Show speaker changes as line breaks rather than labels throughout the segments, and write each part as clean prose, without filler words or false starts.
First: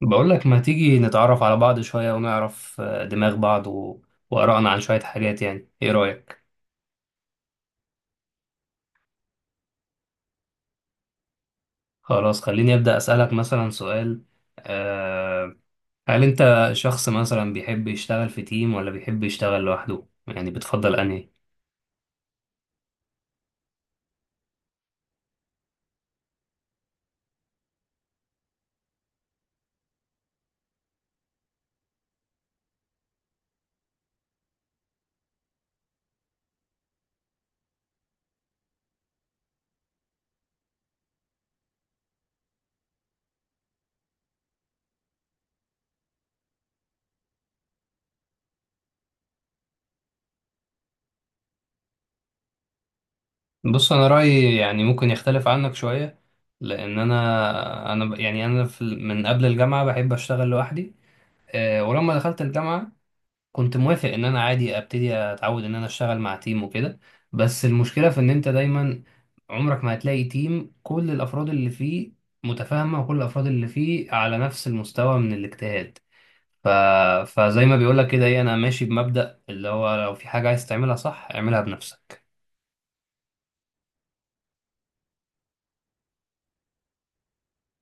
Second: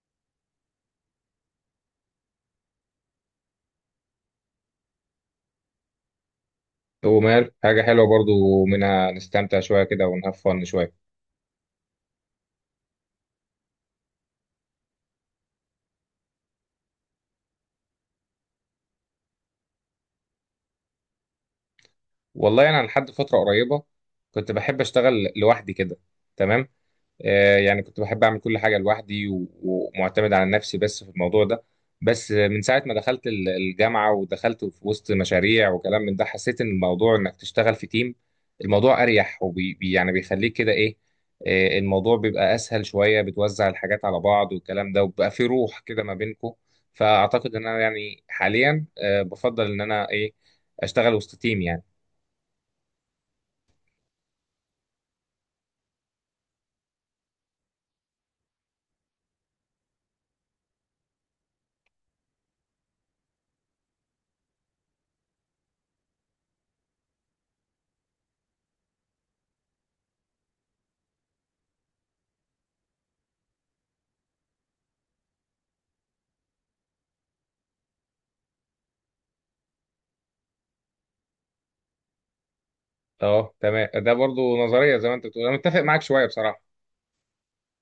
بقول لك ما تيجي نتعرف على بعض شوية ونعرف دماغ بعض وآرائنا عن شوية حاجات. يعني إيه رأيك؟
ومال حاجة حلوة برضو، ومنها نستمتع شوية كده ونهاف فن شوية.
خلاص، خليني أبدأ أسألك مثلا سؤال. أه... هل أنت شخص مثلا بيحب يشتغل في تيم ولا بيحب يشتغل لوحده؟ يعني بتفضل أنهي؟
والله أنا لحد فترة قريبة كنت بحب أشتغل لوحدي كده. تمام. يعني كنت بحب اعمل كل حاجه لوحدي و- ومعتمد على نفسي بس في الموضوع ده. بس من ساعه ما دخلت الجامعه ودخلت في وسط مشاريع وكلام من ده حسيت ان الموضوع انك تشتغل في تيم، الموضوع اريح، يعني بيخليك كده ايه. الموضوع بيبقى اسهل شويه، بتوزع الحاجات على بعض والكلام ده، وبيبقى في روح كده ما بينكم. فاعتقد ان انا يعني حاليا بفضل ان انا ايه اشتغل وسط تيم يعني.
بص، أنا رأيي يعني ممكن يختلف عنك شوية، لأن أنا يعني أنا من قبل الجامعة بحب أشتغل لوحدي. ولما دخلت الجامعة كنت موافق ان انا عادي ابتدي اتعود ان انا اشتغل مع تيم وكده. بس المشكله في ان انت دايما عمرك ما هتلاقي تيم كل الافراد اللي فيه متفاهمه وكل الافراد اللي فيه على نفس المستوى من الاجتهاد. ف... فزي ما بيقولك كده ايه، انا ماشي بمبدأ اللي هو لو في حاجه عايز تعملها صح اعملها بنفسك.
اه تمام، ده برضو نظريه زي ما انت بتقول، انا متفق معاك شويه بصراحه.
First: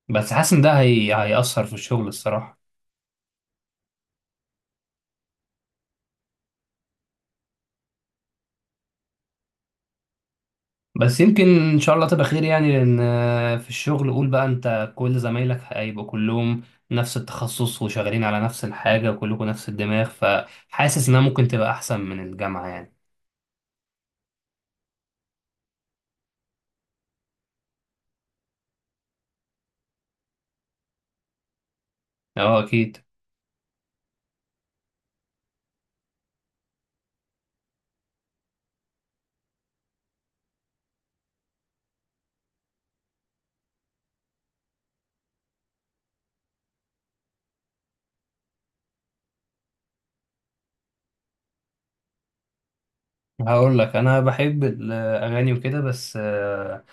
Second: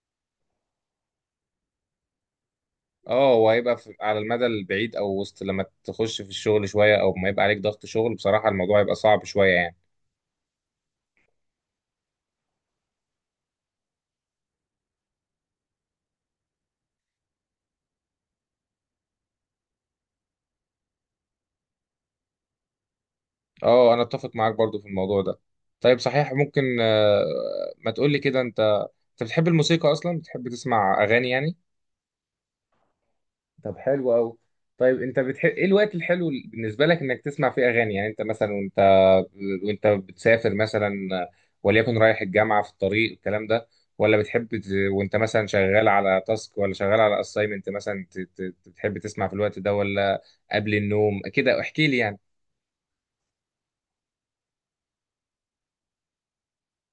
بس حاسس ان ده هيأثر في الشغل الصراحه.
اه، وهيبقى على المدى البعيد، او وسط لما تخش في الشغل شويه او ما يبقى عليك ضغط شغل، بصراحه الموضوع يبقى صعب شويه يعني.
بس يمكن ان شاء الله تبقى خير يعني، لان في الشغل قول بقى انت كل زمايلك هيبقوا كلهم نفس التخصص وشغالين على نفس الحاجة وكلكم نفس الدماغ، فحاسس انها ممكن تبقى احسن من الجامعة يعني.
اه، انا اتفق معاك برضو في الموضوع ده. طيب صحيح، ممكن ما تقولي كده انت بتحب الموسيقى اصلا؟ بتحب تسمع اغاني يعني؟
اه، اكيد.
طب حلو قوي. طيب انت بتحب ايه الوقت الحلو بالنسبه لك انك تسمع فيه اغاني؟ يعني انت مثلا، وانت بتسافر مثلا، وليكن رايح الجامعه في الطريق الكلام ده، ولا بتحب وانت مثلا شغال على تاسك ولا شغال على اسايمنت مثلا، بتحب تسمع في الوقت ده ولا قبل النوم كده؟ احكي لي يعني.
هقول لك انا بحب الاغاني وكده، بس آه،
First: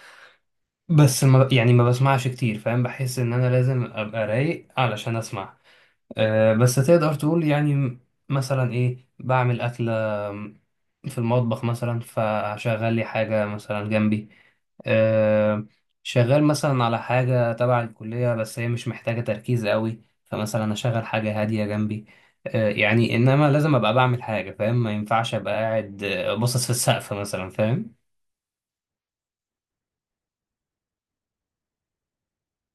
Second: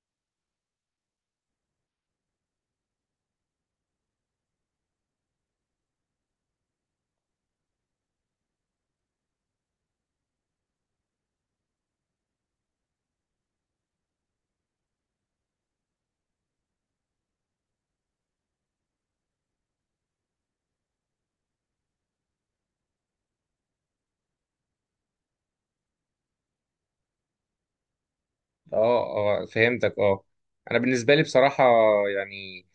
بس ما يعني ما بسمعش كتير فاهم، بحس ان انا لازم ابقى رايق علشان اسمع. بس تقدر تقول يعني مثلا ايه، بعمل أكلة في المطبخ مثلا فشغل لي حاجة مثلا جنبي. آه، شغال مثلا على حاجة تبع الكلية بس هي مش محتاجة تركيز قوي، فمثلا أشغل حاجة هادية جنبي. يعني إنما لازم أبقى بعمل حاجة فاهم، ما ينفعش أبقى قاعد باصص في السقف مثلا فاهم.
اه، اه، فهمتك. اه. انا بالنسبه لي بصراحه يعني،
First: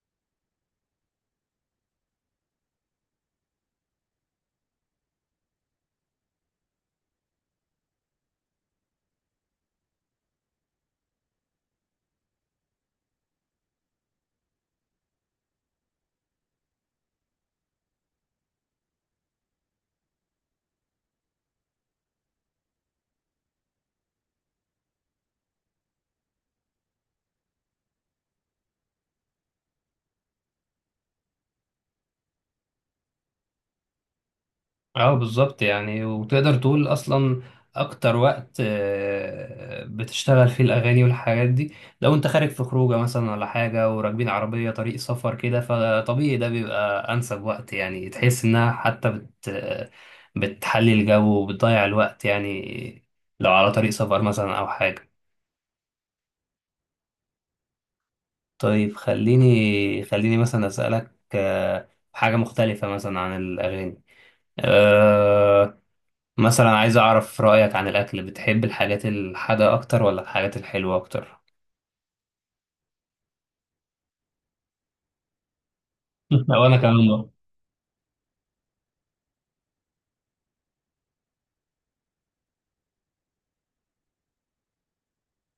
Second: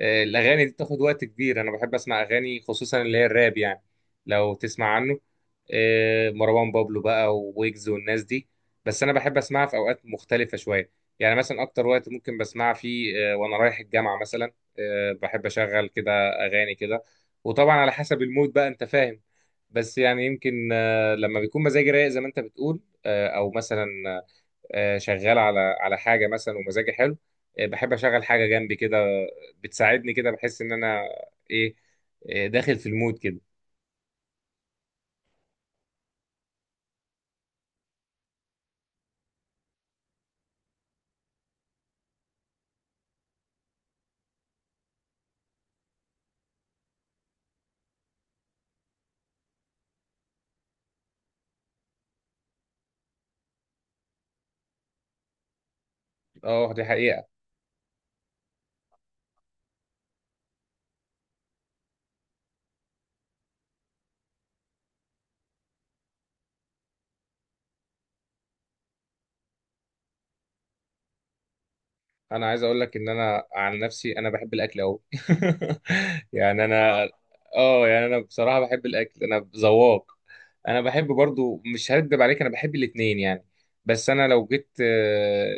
الاغاني دي بتاخد وقت كبير. انا بحب اسمع اغاني خصوصا اللي هي الراب يعني، لو تسمع عنه. مروان بابلو بقى وويجز والناس دي. بس انا بحب اسمعها في اوقات مختلفه شويه. يعني مثلا اكتر وقت ممكن بسمعها فيه وانا رايح الجامعه مثلا. بحب اشغل كده اغاني كده. وطبعا على حسب المود بقى انت فاهم. بس يعني يمكن لما بيكون مزاجي رايق زي ما انت بتقول، او مثلا شغال على حاجه مثلا ومزاجي حلو، بحب اشغل حاجه جنبي كده. بتساعدني كده، بحس ان انا ايه داخل في المود كده.
اه بالظبط يعني، وتقدر تقول اصلا اكتر وقت بتشتغل فيه الاغاني والحاجات دي، لو انت خارج في خروجه مثلا ولا حاجه وراكبين عربيه طريق سفر كده، فطبيعي ده بيبقى انسب وقت. يعني تحس انها حتى بتحلي الجو وبتضيع الوقت يعني، لو على طريق سفر مثلا او حاجه.
اه دي حقيقه.
طيب، خليني مثلا اسالك حاجه مختلفه مثلا عن الاغاني. آه، مثلا عايز أعرف رأيك عن الأكل، بتحب الحاجات الحادقة أكتر ولا الحاجات الحلوة أكتر؟
انا عايز اقول لك ان انا عن نفسي انا بحب الاكل قوي يعني
وأنا
انا،
كمان برضه.
اه يعني انا بصراحه بحب الاكل، انا ذواق. انا بحب برضو، مش هكدب عليك انا بحب الاتنين يعني. بس انا لو جيت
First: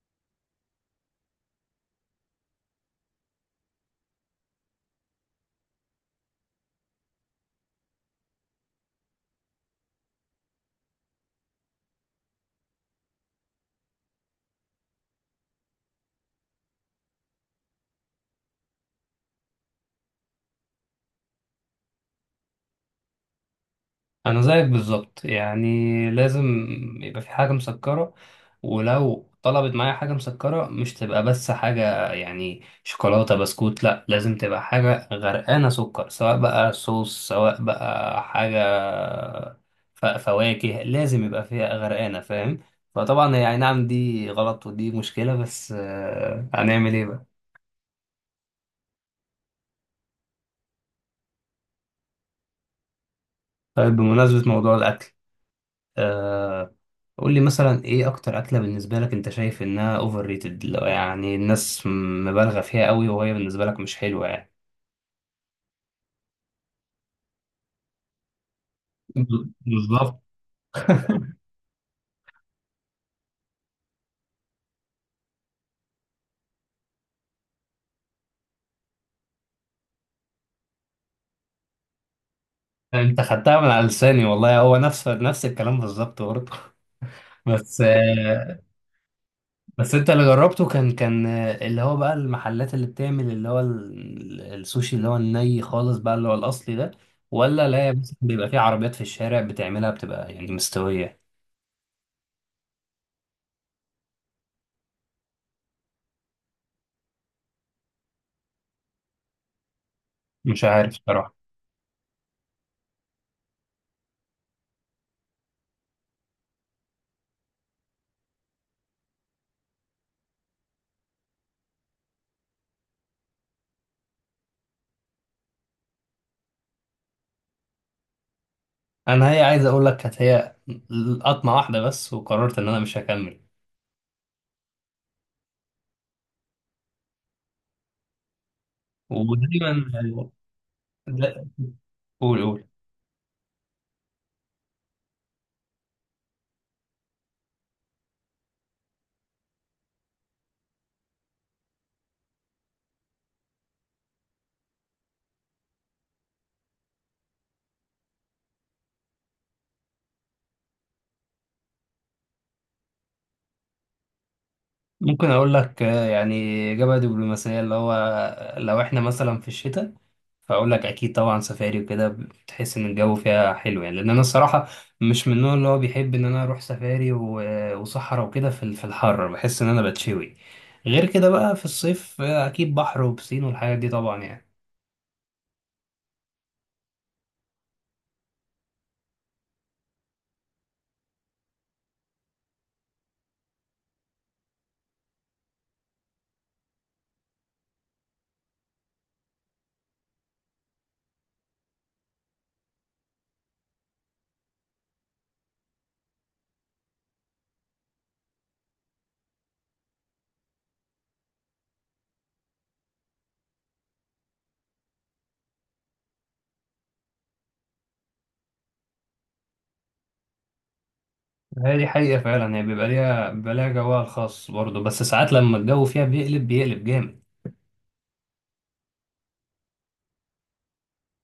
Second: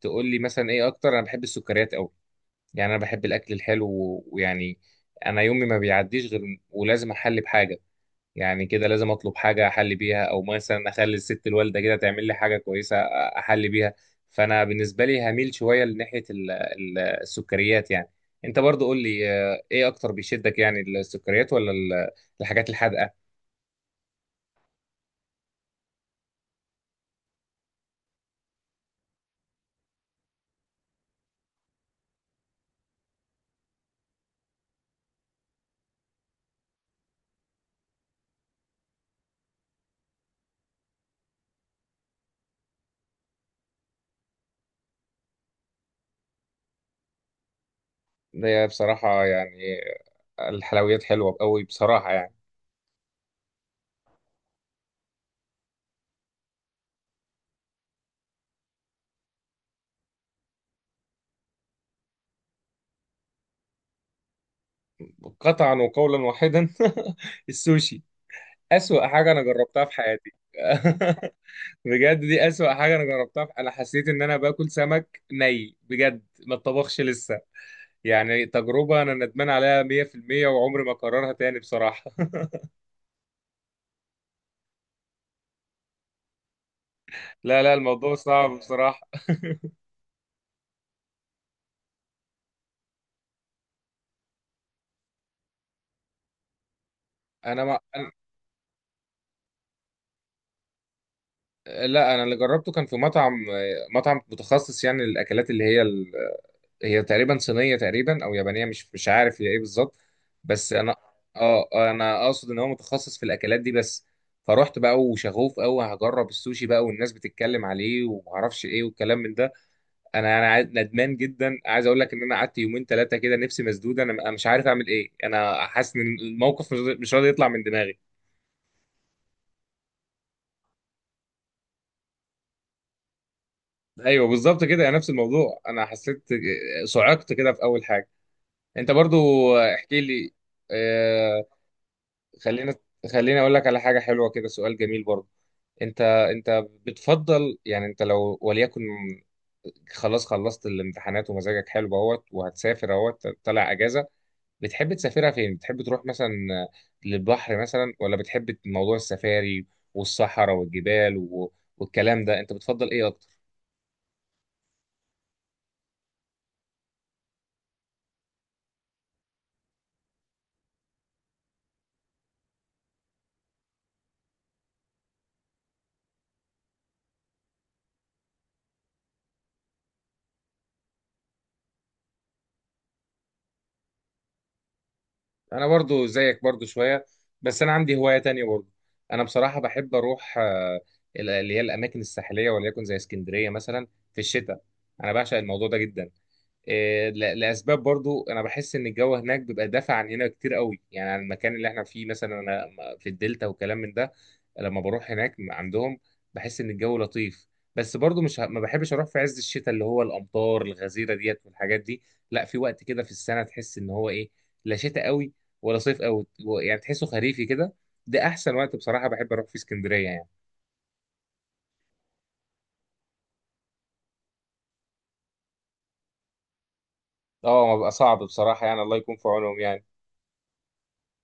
تقول لي مثلا ايه اكتر، انا بحب السكريات. يعني انا بحب الاكل الحلو و- ويعني انا يومي ما بيعديش غير ولازم احلي بحاجه. يعني كده لازم اطلب حاجه احلي بيها، او مثلا اخلي الست الوالده كده تعمل لي حاجه كويسه احلي بيها. فانا بالنسبه لي هميل شويه لناحيه السكريات يعني. انت برضو قول لي ايه اكتر بيشدك؟ يعني السكريات ولا الحاجات الحادقه؟
أنا زيك بالظبط يعني، لازم يبقى في حاجة مسكرة. ولو طلبت معايا حاجة مسكرة مش تبقى بس حاجة يعني شوكولاتة بسكوت، لأ لازم تبقى حاجة غرقانة سكر، سواء بقى صوص سواء بقى حاجة فواكه، لازم يبقى فيها غرقانة فاهم؟ فطبعا يعني نعم دي غلط ودي مشكلة، بس هنعمل ايه بقى.
هي بصراحه يعني الحلويات حلوه قوي بصراحه يعني.
طيب، بمناسبة موضوع الأكل، آه قول لي مثلا إيه أكتر أكلة بالنسبة لك أنت شايف إنها أوفر ريتد، يعني الناس مبالغة فيها قوي وهي بالنسبة لك مش حلوة يعني.
قطعا وقولا واحدا السوشي اسوأ حاجه انا جربتها في
بالظبط.
حياتي بجد دي أسوأ حاجة أنا جربتها. أنا حسيت إن أنا باكل سمك ني بجد ما اتطبخش لسه. يعني تجربة أنا ندمان عليها 100%، وعمري ما أكررها تاني بصراحة
أنت خدتها من على لساني والله، هو نفس نفس الكلام بالظبط برضه.
لا، لا،
بس
الموضوع صعب
آه
بصراحة.
بس أنت اللي جربته كان اللي هو بقى المحلات اللي بتعمل اللي هو السوشي اللي هو الني خالص بقى اللي هو الأصلي ده،
أنا
ولا
ما
لا
أنا...
بس بيبقى فيه عربيات في الشارع بتعملها بتبقى يعني مستوية؟
لا، أنا اللي جربته كان في مطعم متخصص يعني للأكلات اللي هي تقريبا صينية تقريبا او يابانية، مش عارف هي ايه بالظبط.
مش
بس
عارف
انا،
بصراحة.
اه، انا اقصد ان هو متخصص في الاكلات دي بس. فروحت بقى وشغوف قوي هجرب السوشي بقى، والناس بتتكلم عليه ومعرفش ايه والكلام من ده. انا ندمان جدا، عايز اقول لك ان انا قعدت يومين ثلاثة كده نفسي مسدودة. انا مش عارف اعمل ايه، انا حاسس ان الموقف مش راضي يطلع من دماغي.
انا هي عايز اقول لك كانت هي قطمه واحده بس، وقررت ان انا مش هكمل.
ايوه بالظبط كده، يعني نفس الموضوع انا حسيت، صعقت كده في اول حاجة. انت برضو
ودايما.
احكي لي. آه،
لا، قول قول.
خلينا خليني اقول لك على حاجه حلوه كده، سؤال جميل برضه. انت بتفضل يعني، انت لو وليكن خلاص خلصت الامتحانات ومزاجك حلو اهوت وهتسافر اهوت طالع اجازه، بتحب تسافرها فين؟ بتحب تروح مثلا للبحر مثلا، ولا بتحب موضوع السفاري والصحراء والجبال والكلام ده؟ انت بتفضل ايه اكتر؟
ممكن اقول لك يعني اجابه دبلوماسيه اللي هو لو احنا مثلا في الشتاء، فاقول لك اكيد طبعا سفاري وكده، بتحس ان الجو فيها حلو يعني، لان انا الصراحه مش من النوع اللي هو بيحب ان انا اروح سفاري وصحراء وكده في الحر، بحس ان انا بتشوي. غير كده بقى في الصيف اكيد بحر وبسين والحاجات دي طبعا يعني.
انا برضو زيك برضو شويه، بس انا عندي هوايه تانية برضو. انا بصراحه بحب اروح اللي هي الاماكن الساحليه وليكن زي اسكندريه مثلا في الشتاء. انا بعشق الموضوع ده جدا. لاسباب برضو، انا بحس ان الجو هناك بيبقى دافع عن هنا كتير قوي، يعني عن المكان اللي احنا فيه مثلا، انا في الدلتا وكلام من ده. لما بروح هناك عندهم بحس ان الجو لطيف. بس برضو مش ه- ما بحبش اروح في عز الشتاء اللي هو الامطار الغزيره ديت والحاجات دي. لا، في وقت كده في السنه تحس ان هو ايه، لا شتاء قوي ولا صيف قوي يعني تحسه خريفي كده. ده احسن وقت بصراحه بحب اروح في اسكندريه يعني.
هي دي حقيقة فعلا، هي بيبقى ليها جوها الخاص برضه، بس ساعات لما الجو فيها بيقلب بيقلب جامد.
اه، ما بقى صعب بصراحه يعني، الله يكون في عونهم يعني.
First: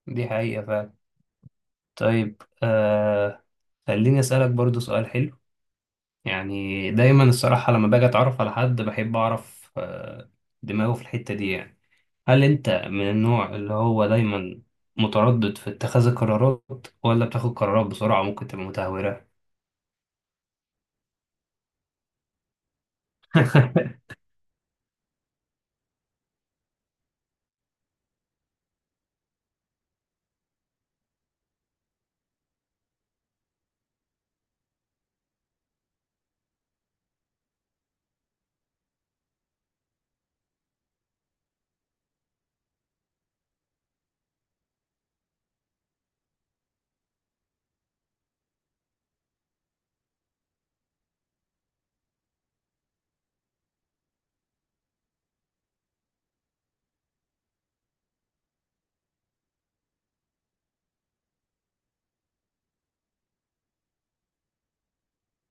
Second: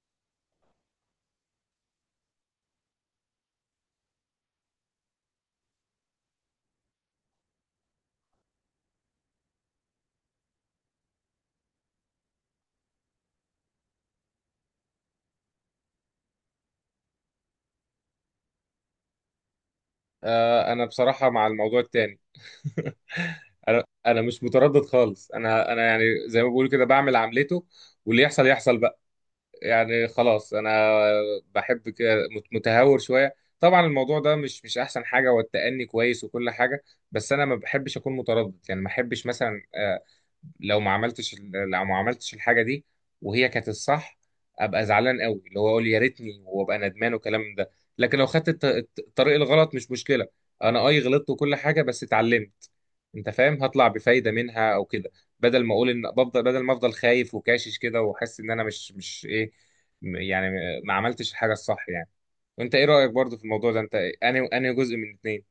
دي حقيقة فعلا. طيب خليني أسألك برضه سؤال حلو. يعني دايما الصراحة لما باجي أتعرف على حد بحب أعرف دماغه في الحتة دي يعني. هل أنت من النوع اللي هو دايما متردد في اتخاذ القرارات ولا بتاخد قرارات بسرعة ممكن تبقى متهورة؟
انا بصراحه مع الموضوع التاني انا انا مش متردد خالص. انا يعني زي ما بقول كده بعمل عملته واللي يحصل يحصل. يعني خلاص انا بحب كده متهور شويه. طبعا الموضوع ده مش احسن حاجه، والتأني كويس وكل حاجه. بس انا ما بحبش اكون متردد يعني. ما بحبش مثلا لو ما عملتش الحاجه دي وهي كانت الصح، ابقى زعلان قوي، اللي هو اقول يا ريتني وابقى ندمان والكلام ده. لكن لو خدت الطريق الغلط مش مشكله. انا اي غلطت وكل حاجه بس اتعلمت، انت فاهم، هطلع بفايده منها او كده. بدل ما اقول ان بفضل بدل ما افضل خايف وكاشش كده واحس ان انا مش ايه، يعني ما عملتش الحاجه الصح يعني. وانت ايه رايك برضو في الموضوع ده انت؟ انهي جزء من اتنين؟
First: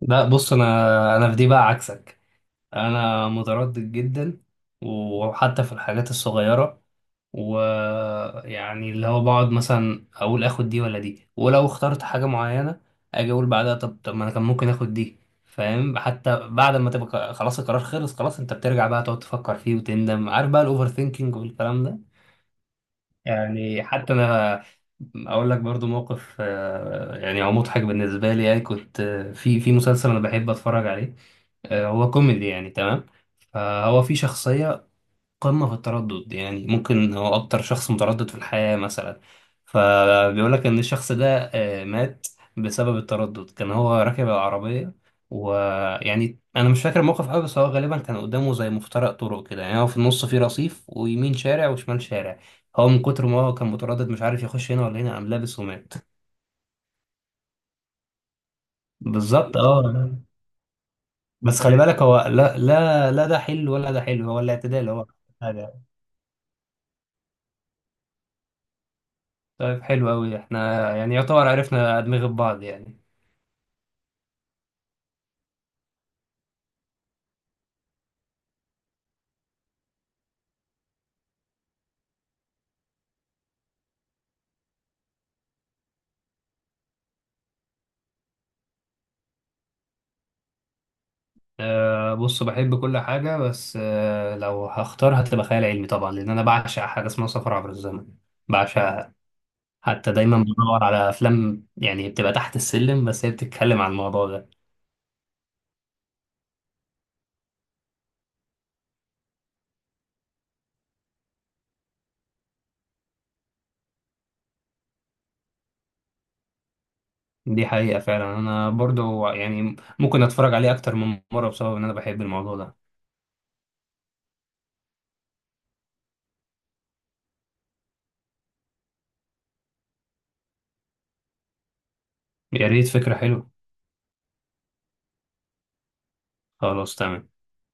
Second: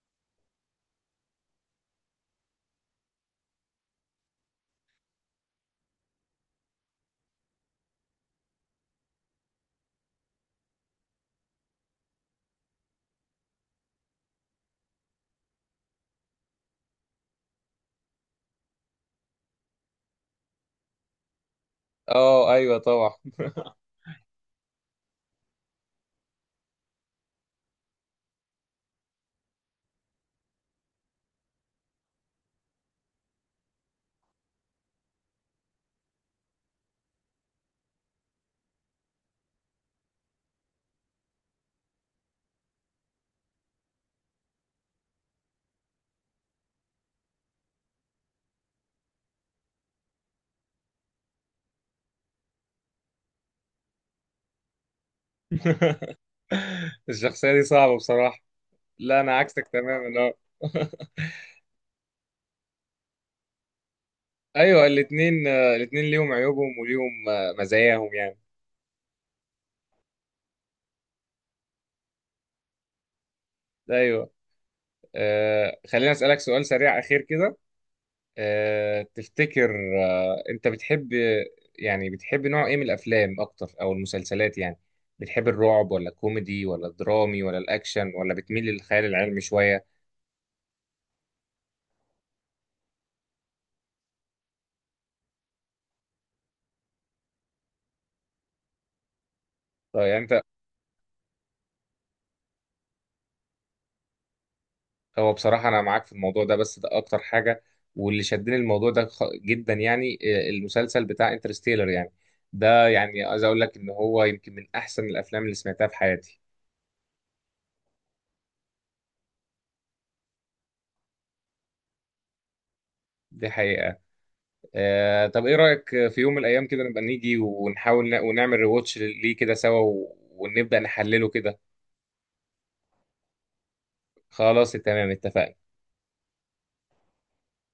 لا، بص أنا في دي بقى عكسك. انا متردد جدا، وحتى في الحاجات الصغيره. ويعني اللي هو بقعد مثلا اقول اخد دي ولا دي، ولو اخترت حاجه معينه اجي اقول بعدها طب ما انا كان ممكن اخد دي. فاهم؟ حتى بعد ما تبقى خلاص القرار خلص خلاص، انت بترجع بقى تقعد تفكر فيه وتندم. عارف بقى الاوفر ثينكينج والكلام ده.
اه ايوه طبعا
يعني حتى انا اقول لك برضو موقف يعني هو مضحك بالنسبه لي. يعني كنت في مسلسل انا بحب اتفرج عليه، هو كوميدي يعني تمام. فهو في شخصية قمة في التردد، يعني ممكن هو أكتر شخص متردد في الحياة مثلا. فبيقول لك إن الشخص ده مات بسبب التردد. كان هو راكب العربية، ويعني أنا مش فاكر الموقف أوي، بس هو غالبا كان قدامه زي مفترق طرق كده. يعني هو في النص فيه رصيف ويمين شارع وشمال شارع، هو من كتر ما هو كان متردد مش عارف يخش هنا ولا هنا قام لابس ومات.
الشخصيه دي صعبه بصراحه. لا، انا
بالظبط
عكسك
اه.
تماما اه
بس خلي بالك هو لا لا لا ده حلو ولا ده حلو، هو
ايوه،
الاعتدال هو حاجة.
الاتنين ليهم عيوبهم وليهم مزاياهم يعني.
طيب حلو أوي، احنا يعني يعتبر عرفنا أدمغة بعض يعني.
ايوه. خليني اسالك سؤال سريع اخير كده. تفتكر انت بتحب يعني بتحب نوع ايه من الافلام اكتر او المسلسلات يعني؟ بتحب الرعب ولا الكوميدي ولا الدرامي ولا الاكشن ولا بتميل للخيال العلمي شوية؟
بص بحب كل حاجة، بس لو هختار هتبقى خيال علمي طبعا، لأن أنا بعشق حاجة اسمها سفر عبر الزمن. بعشقها.
طيب
حتى
يعني
دايما
انت
بدور على أفلام يعني بتبقى تحت السلم بس هي بتتكلم عن الموضوع ده.
هو بصراحة انا معاك في الموضوع ده بس ده اكتر حاجة. واللي شدني الموضوع ده جدا يعني، المسلسل بتاع انترستيلر يعني. ده يعني عايز اقول لك ان هو يمكن من احسن الافلام اللي سمعتها في حياتي.
دي حقيقة فعلا. أنا برضو يعني ممكن أتفرج عليه أكتر من مرة بسبب إن أنا بحب الموضوع ده.
دي حقيقة. طب ايه رأيك في يوم من الايام كده نبقى نيجي ونحاول ونعمل ريواتش ليه كده سوا ونبدأ نحلله كده؟
يا ريت، فكرة حلوة.
خلاص تمام اتفقنا.
خلاص تمام.